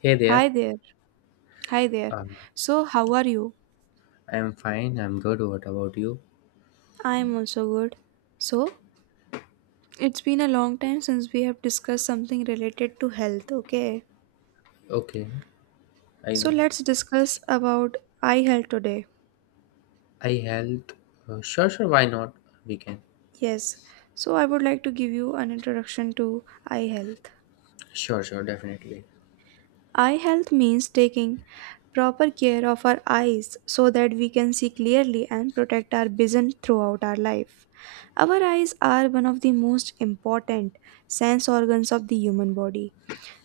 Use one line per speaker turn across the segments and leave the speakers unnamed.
Hey there.
Hi there. Hi there.
Uh,
So, how are you?
I'm fine. I'm good. What about you?
I am also good. So, it's been a long time since we have discussed something related to health, okay?
Okay. I
So,
know.
let's discuss about eye health today.
I helped. Sure, sure. Why not? We can.
Yes. So, I would like to give you an introduction to eye health.
Sure, sure. Definitely.
Eye health means taking proper care of our eyes so that we can see clearly and protect our vision throughout our life. Our eyes are one of the most important sense organs of the human body.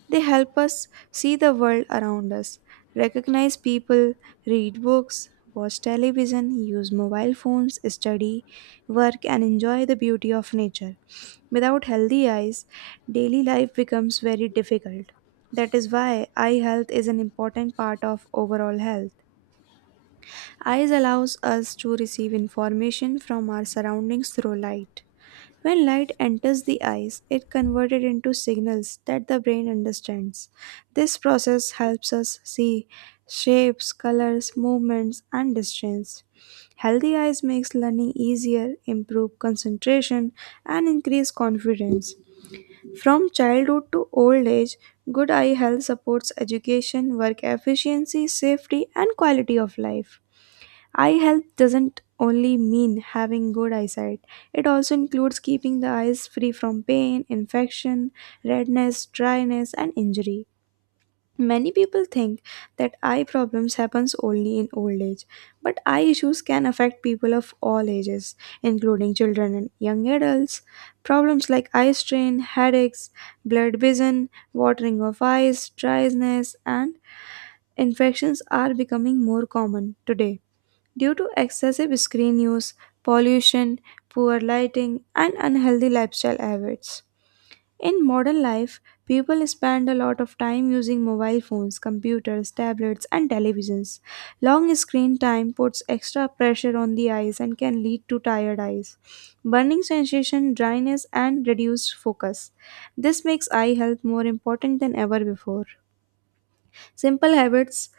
They help us see the world around us, recognize people, read books, watch television, use mobile phones, study, work, and enjoy the beauty of nature. Without healthy eyes, daily life becomes very difficult. That is why eye health is an important part of overall health. Eyes allows us to receive information from our surroundings through light. When light enters the eyes, it converted into signals that the brain understands. This process helps us see shapes, colors, movements, and distance. Healthy eyes makes learning easier, improve concentration, and increase confidence. From childhood to old age, good eye health supports education, work efficiency, safety, and quality of life. Eye health doesn't only mean having good eyesight, it also includes keeping the eyes free from pain, infection, redness, dryness, and injury. Many people think that eye problems happens only in old age, but eye issues can affect people of all ages, including children and young adults. Problems like eye strain, headaches, blurred vision, watering of eyes, dryness, and infections are becoming more common today due to excessive screen use, pollution, poor lighting, and unhealthy lifestyle habits. In modern life, people spend a lot of time using mobile phones, computers, tablets, and televisions. Long screen time puts extra pressure on the eyes and can lead to tired eyes, burning sensation, dryness, and reduced focus. This makes eye health more important than ever before. Simple habits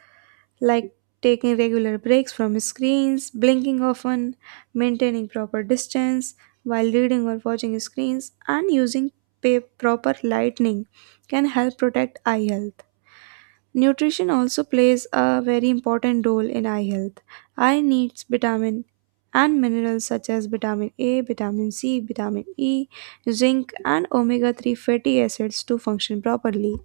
like taking regular breaks from screens, blinking often, maintaining proper distance while reading or watching screens, and using proper lighting can help protect eye health. Nutrition also plays a very important role in eye health. Eye needs vitamin and minerals such as vitamin A, vitamin C, vitamin E, zinc, and omega 3 fatty acids to function properly.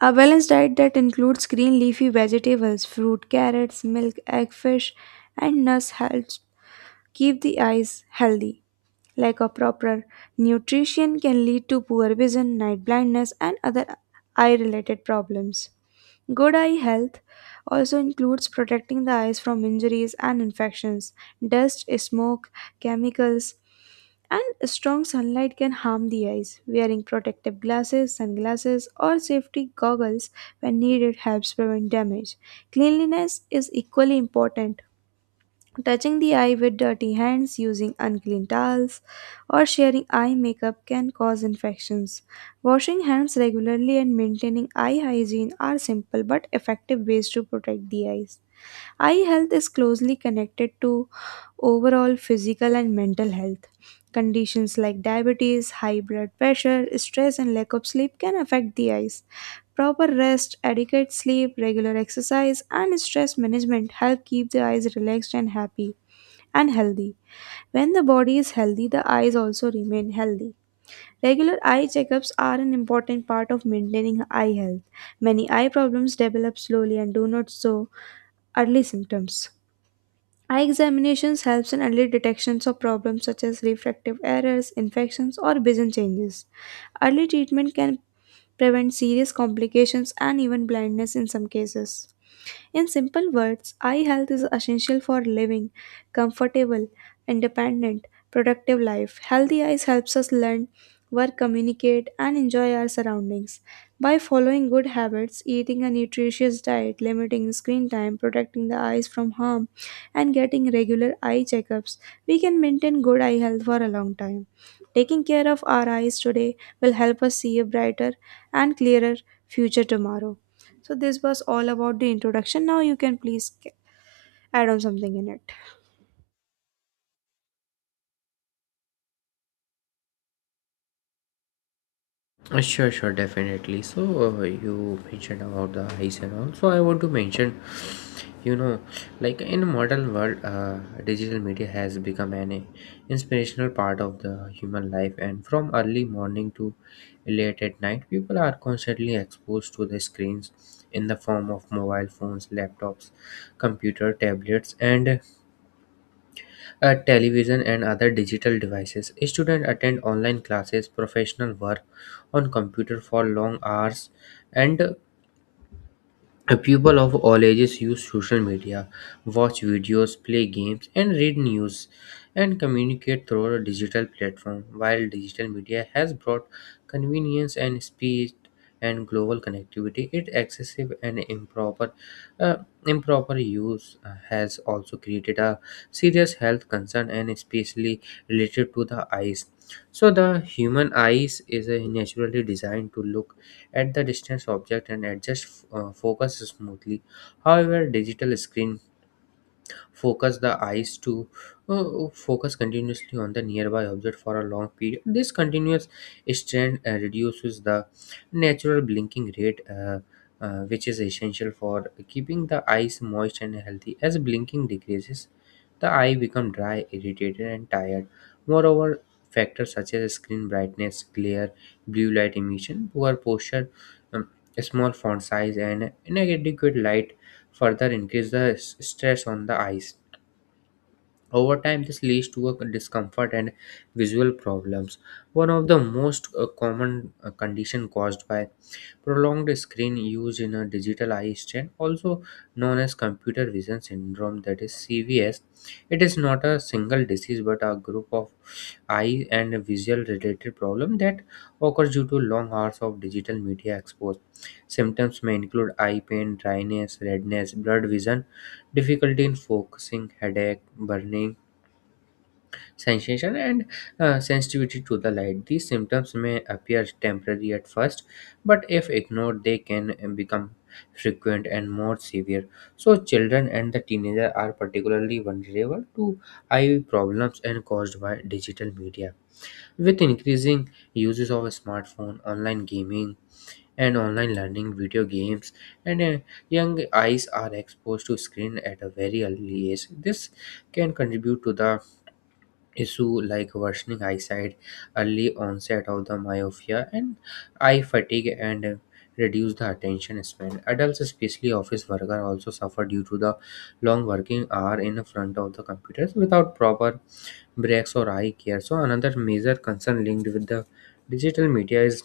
A balanced diet that includes green leafy vegetables, fruit, carrots, milk, egg, fish, and nuts helps keep the eyes healthy. Lack of proper nutrition can lead to poor vision, night blindness, and other eye related problems. Good eye health also includes protecting the eyes from injuries and infections. Dust, smoke, chemicals, and strong sunlight can harm the eyes. Wearing protective glasses, sunglasses, or safety goggles when needed helps prevent damage. Cleanliness is equally important. Touching the eye with dirty hands, using unclean towels, or sharing eye makeup can cause infections. Washing hands regularly and maintaining eye hygiene are simple but effective ways to protect the eyes. Eye health is closely connected to overall physical and mental health. Conditions like diabetes, high blood pressure, stress, and lack of sleep can affect the eyes. Proper rest, adequate sleep, regular exercise, and stress management help keep the eyes relaxed and happy and healthy. When the body is healthy, the eyes also remain healthy. Regular eye checkups are an important part of maintaining eye health. Many eye problems develop slowly and do not show early symptoms. Eye examinations helps in early detections of problems such as refractive errors, infections or vision changes. Early treatment can prevent serious complications and even blindness in some cases. In simple words, eye health is essential for living comfortable, independent, productive life. Healthy eyes helps us learn, work, communicate and enjoy our surroundings. By following good habits, eating a nutritious diet, limiting screen time, protecting the eyes from harm and getting regular eye checkups, we can maintain good eye health for a long time. Taking care of our eyes today will help us see a brighter and clearer future tomorrow. So this was all about the introduction. Now you can please add on something in it.
Sure, sure, definitely. So, you mentioned about the eyes and all. So, I want to mention, you know, like in modern world, digital media has become an inspirational part of the human life. And from early morning to late at night, people are constantly exposed to the screens in the form of mobile phones, laptops, computer, tablets, and television and other digital devices. Students attend online classes, professional work on computer for long hours, and people of all ages use social media, watch videos, play games, and read news, and communicate through a digital platform. While digital media has brought convenience and speed and global connectivity, its excessive and uh, improper use has also created a serious health concern and especially related to the eyes. So the human eyes is naturally designed to look at the distance object and adjust focus smoothly. However, digital screen focus the eyes to focus continuously on the nearby object for a long period. This continuous strain reduces the natural blinking rate, which is essential for keeping the eyes moist and healthy. As blinking decreases, the eye become dry, irritated and tired. Moreover, factors such as screen brightness, glare, blue light emission, poor posture, um, small font size and inadequate light further increase the stress on the eyes. Over time, this leads to a discomfort and visual problems. One of the most common condition caused by prolonged screen use in a digital eye strain, also known as computer vision syndrome, that is CVS. It is not a single disease but a group of eye and visual related problem that occurs due to long hours of digital media exposure. Symptoms may include eye pain, dryness, redness, blurred vision, difficulty in focusing, headache, burning sensation and sensitivity to the light. These symptoms may appear temporary at first, but if ignored, they can become frequent and more severe. So, children and the teenager are particularly vulnerable to eye problems and caused by digital media. With increasing uses of a smartphone, online gaming, and online learning, video games, and young eyes are exposed to screen at a very early age. This can contribute to the issue like worsening eyesight, early onset of the myopia, and eye fatigue and reduce the attention span. Adults, especially office workers, also suffer due to the long working hour in front of the computers without proper breaks or eye care. So another major concern linked with the digital media is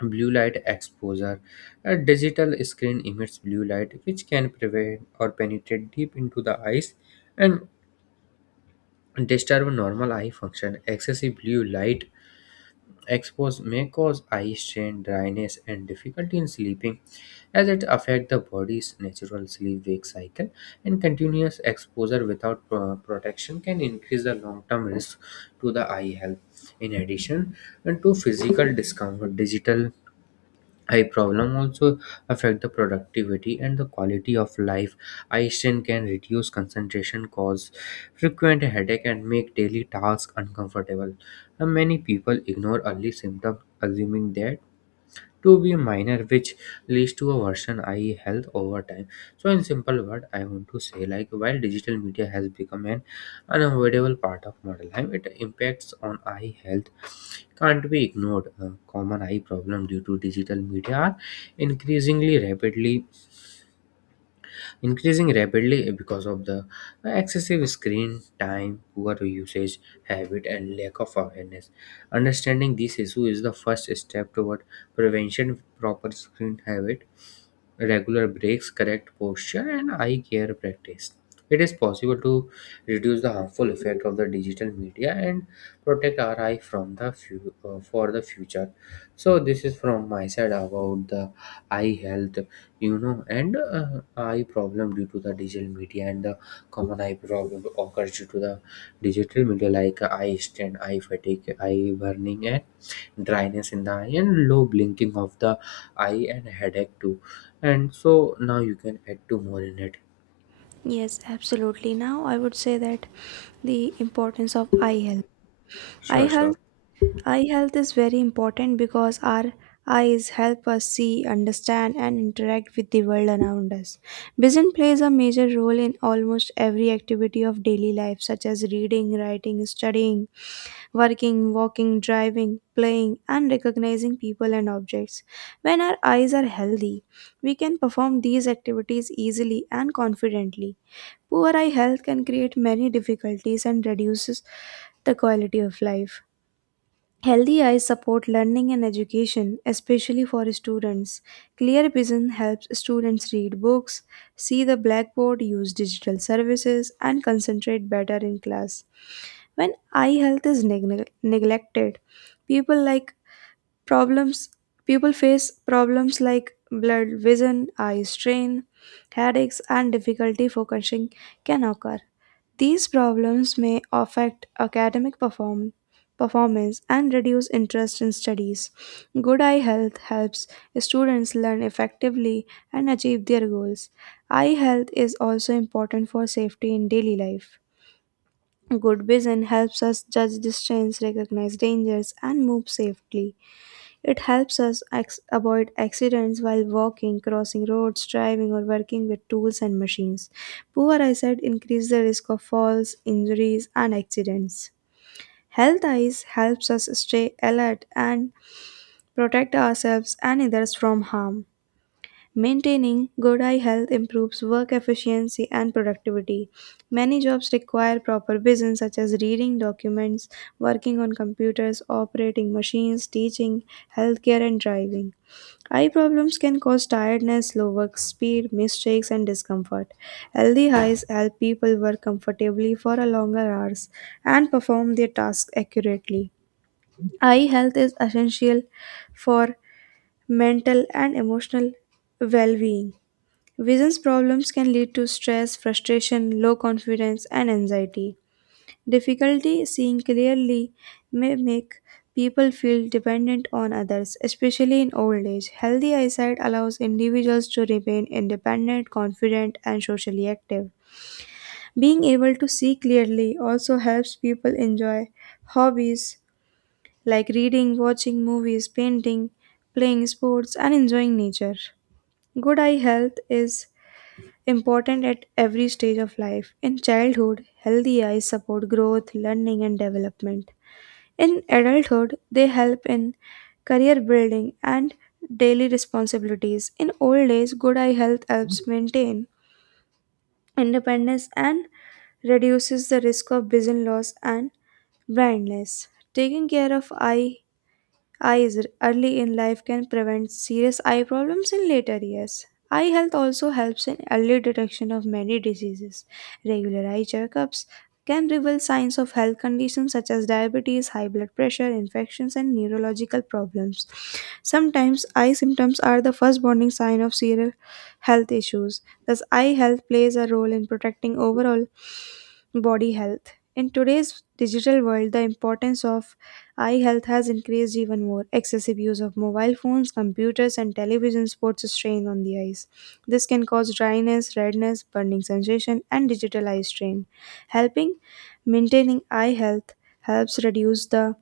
blue light exposure. A digital screen emits blue light which can prevent or penetrate deep into the eyes and disturb normal eye function. Excessive blue light exposed may cause eye strain, dryness, and difficulty in sleeping, as it affects the body's natural sleep-wake cycle. And continuous exposure without protection can increase the long-term risk to the eye health. In addition, and to physical discomfort, digital eye problem also affect the productivity and the quality of life. Eye strain can reduce concentration, cause frequent headache and make daily tasks uncomfortable, and many people ignore early symptoms assuming that to be minor, which leads to a worsen eye health over time. So in simple word I want to say, like while digital media has become an unavoidable part of modern life, it impacts on eye health can't be ignored. A common eye problem due to digital media are increasingly rapidly increasing rapidly because of the excessive screen time, poor usage habit, and lack of awareness. Understanding this issue is the first step toward prevention, proper screen habit, regular breaks, correct posture, and eye care practice. It is possible to reduce the harmful effect of the digital media and protect our eye from the for the future. So this is from my side about the eye health, you know, and eye problem due to the digital media and the common eye problem occurs due to the digital media, like eye strain, eye fatigue, eye burning and dryness in the eye and low blinking of the eye and headache too. And so now you can add two more in it.
Yes, absolutely. Now I would say that the importance of eye health. Eye
sure
health,
sure
eye health is very important because our eyes help us see, understand, and interact with the world around us. Vision plays a major role in almost every activity of daily life, such as reading, writing, studying, working, walking, driving, playing, and recognizing people and objects. When our eyes are healthy, we can perform these activities easily and confidently. Poor eye health can create many difficulties and reduces the quality of life. Healthy eyes support learning and education, especially for students. Clear vision helps students read books, see the blackboard, use digital services, and concentrate better in class. When eye health is neglected, people like problems people face problems like blurred vision, eye strain, headaches and difficulty focusing can occur. These problems may affect academic performance and reduce interest in studies. Good eye health helps students learn effectively and achieve their goals. Eye health is also important for safety in daily life. Good vision helps us judge distance, recognize dangers, and move safely. It helps us avoid accidents while walking, crossing roads, driving, or working with tools and machines. Poor eyesight increases the risk of falls, injuries, and accidents. Health eyes helps us stay alert and protect ourselves and others from harm. Maintaining good eye health improves work efficiency and productivity. Many jobs require proper vision, such as reading documents, working on computers, operating machines, teaching, healthcare, and driving. Eye problems can cause tiredness, slow work speed, mistakes, and discomfort. Healthy eyes help people work comfortably for a longer hours and perform their tasks accurately. Eye health is essential for mental and emotional well being. Vision problems can lead to stress, frustration, low confidence, and anxiety. Difficulty seeing clearly may make people feel dependent on others, especially in old age. Healthy eyesight allows individuals to remain independent, confident, and socially active. Being able to see clearly also helps people enjoy hobbies like reading, watching movies, painting, playing sports, and enjoying nature. Good eye health is important at every stage of life. In childhood, healthy eyes support growth, learning, and development. In adulthood, they help in career building and daily responsibilities. In old age, good eye health helps maintain independence and reduces the risk of vision loss and blindness. Taking care of eye Eyes early in life can prevent serious eye problems in later years. Eye health also helps in early detection of many diseases. Regular eye checkups can reveal signs of health conditions such as diabetes, high blood pressure, infections, and neurological problems. Sometimes eye symptoms are the first warning sign of serious health issues. Thus, eye health plays a role in protecting overall body health. In today's digital world, the importance of eye health has increased even more. Excessive use of mobile phones, computers, and televisions puts a strain on the eyes. This can cause dryness, redness, burning sensation, and digital eye strain. Helping maintaining eye health helps reduce the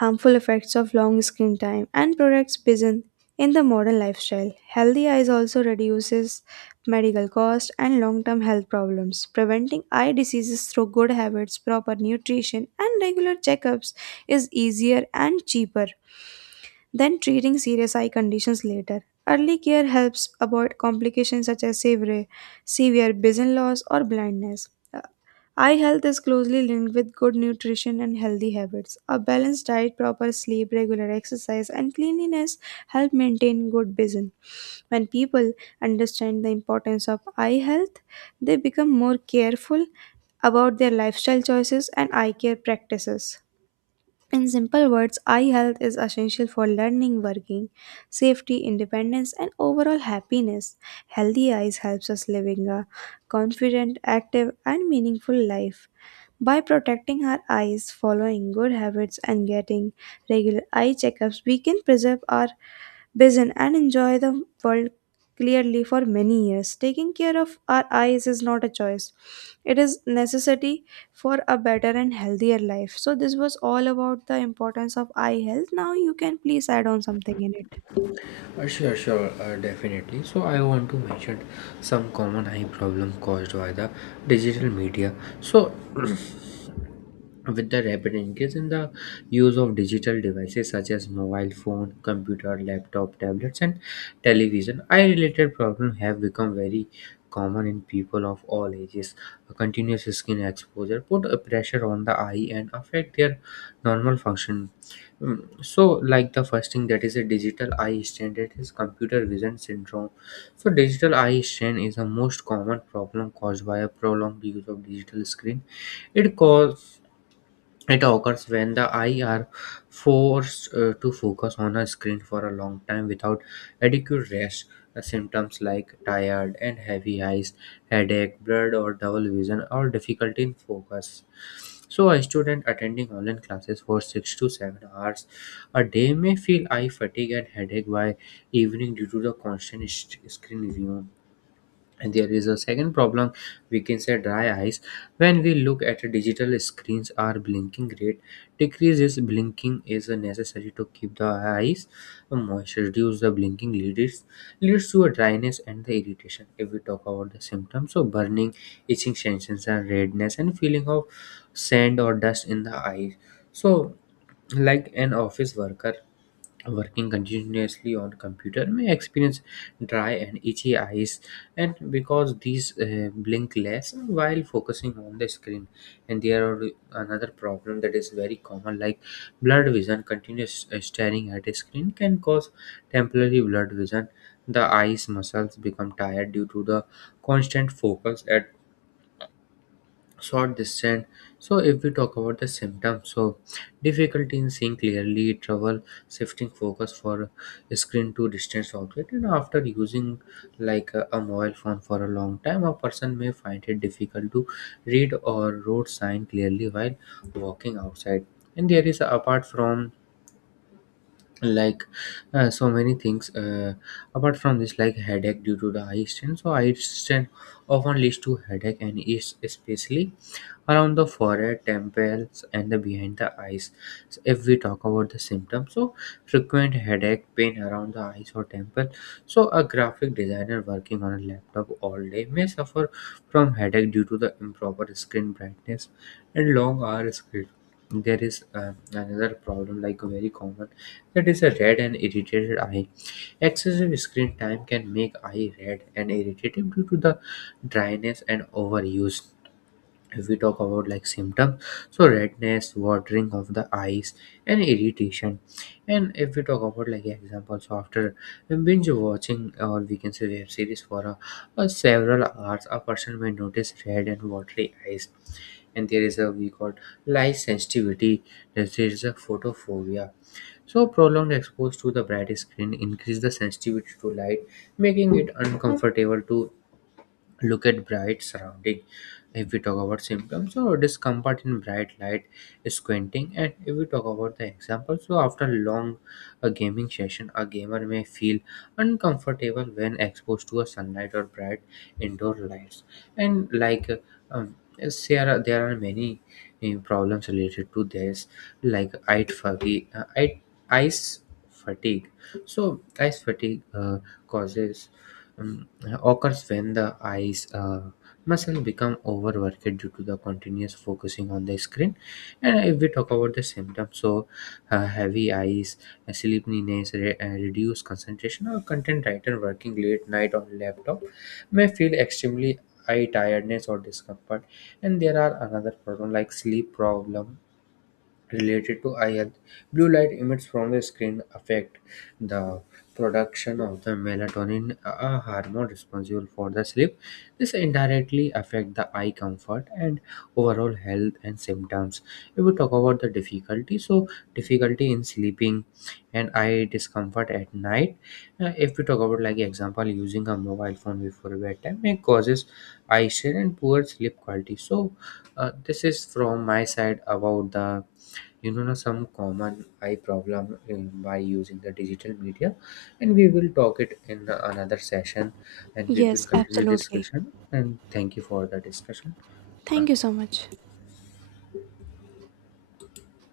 harmful effects of long screen time and products business in the modern lifestyle. Healthy eyes also reduces medical costs and long-term health problems. Preventing eye diseases through good habits, proper nutrition, and regular checkups is easier and cheaper than treating serious eye conditions later. Early care helps avoid complications such as severe vision loss or blindness. Eye health is closely linked with good nutrition and healthy habits. A balanced diet, proper sleep, regular exercise, and cleanliness help maintain good vision. When people understand the importance of eye health, they become more careful about their lifestyle choices and eye care practices. In simple words, eye health is essential for learning, working, safety, independence, and overall happiness. Healthy eyes helps us living a confident, active, and meaningful life. By protecting our eyes, following good habits, and getting regular eye checkups, we can preserve our vision and enjoy the world clearly for many years. Taking care of our eyes is not a choice. It is necessity for a better and healthier life. So this was all about the importance of eye health. Now you can please add on something in it.
uh, sure sure uh, definitely So I want to mention some common eye problem caused by the digital media. So with the rapid increase in the use of digital devices such as mobile phone, computer, laptop, tablets, and television, eye related problems have become very common in people of all ages. A continuous skin exposure put a pressure on the eye and affect their normal function. So, like the first thing, that is a digital eye strain, that is computer vision syndrome. So, digital eye strain is the most common problem caused by a prolonged use of digital screen. it cause it occurs when the eye are forced to focus on a screen for a long time without adequate rest. The symptoms like tired and heavy eyes, headache, blurred or double vision, or difficulty in focus. So, a student attending online classes for 6 to 7 hours a day may feel eye fatigue and headache by evening due to the constant screen view. And there is a second problem, we can say dry eyes. When we look at digital screens, our blinking rate decreases. Blinking is necessary to keep the eyes moist. Reduce the blinking leads to a dryness and the irritation. If we talk about the symptoms, so burning, itching sensations, and redness, and feeling of sand or dust in the eyes. So, like an office worker working continuously on computer may experience dry and itchy eyes and because these blink less while focusing on the screen. And there are another problem that is very common, like blurred vision. Continuous staring at a screen can cause temporary blurred vision. The eyes muscles become tired due to the constant focus at short distance. So if we talk about the symptoms, so difficulty in seeing clearly, trouble shifting focus for screen to distance object. And after using like a mobile phone for a long time, a person may find it difficult to read or road sign clearly while walking outside. And there is, apart from like, so many things apart from this, like headache due to the eye strain. So eye strain often leads to headache and is especially around the forehead, temples and the behind the eyes. So if we talk about the symptoms, so frequent headache, pain around the eyes or temple. So a graphic designer working on a laptop all day may suffer from headache due to the improper screen brightness and long hour screen. There is another problem, like very common, that is a red and irritated eye. Excessive screen time can make eye red and irritated due to the dryness and overuse. If we talk about like symptoms, so redness, watering of the eyes, and irritation. And if we talk about like examples, after binge watching, or we can say web series, for a several hours, a person may notice red and watery eyes. And there is, a we call light sensitivity. There is a photophobia. So, prolonged exposure to the bright screen increase the sensitivity to light, making it uncomfortable to look at bright surrounding. If we talk about symptoms, so discomfort in bright light, squinting. And if we talk about the example, so after long a gaming session, a gamer may feel uncomfortable when exposed to a sunlight or bright indoor lights. And like yes, there are many problems related to this, like eye fatigue, eyes fatigue. So eyes fatigue causes um, occurs when the eyes muscle become overworked due to the continuous focusing on the screen. And if we talk about the symptoms, so heavy eyes, sleepiness, reduced concentration. Or content writer working late night on laptop may feel extremely eye tiredness or discomfort. And there are another problem, like sleep problem related to I health. Blue light emits from the screen affect the production of the melatonin, a hormone responsible for the sleep. This indirectly affect the eye comfort and overall health and symptoms. If we talk about the difficulty, so difficulty in sleeping and eye discomfort at night. If we talk about like example, using a mobile phone before bedtime, it causes eye strain and poor sleep quality. So this is from my side about the, you know, na, some common eye problem in, by using the digital media. And we will talk it in another session and we will
Yes,
continue this
absolutely.
discussion. And thank you for the discussion. Uh,
Thank you so much.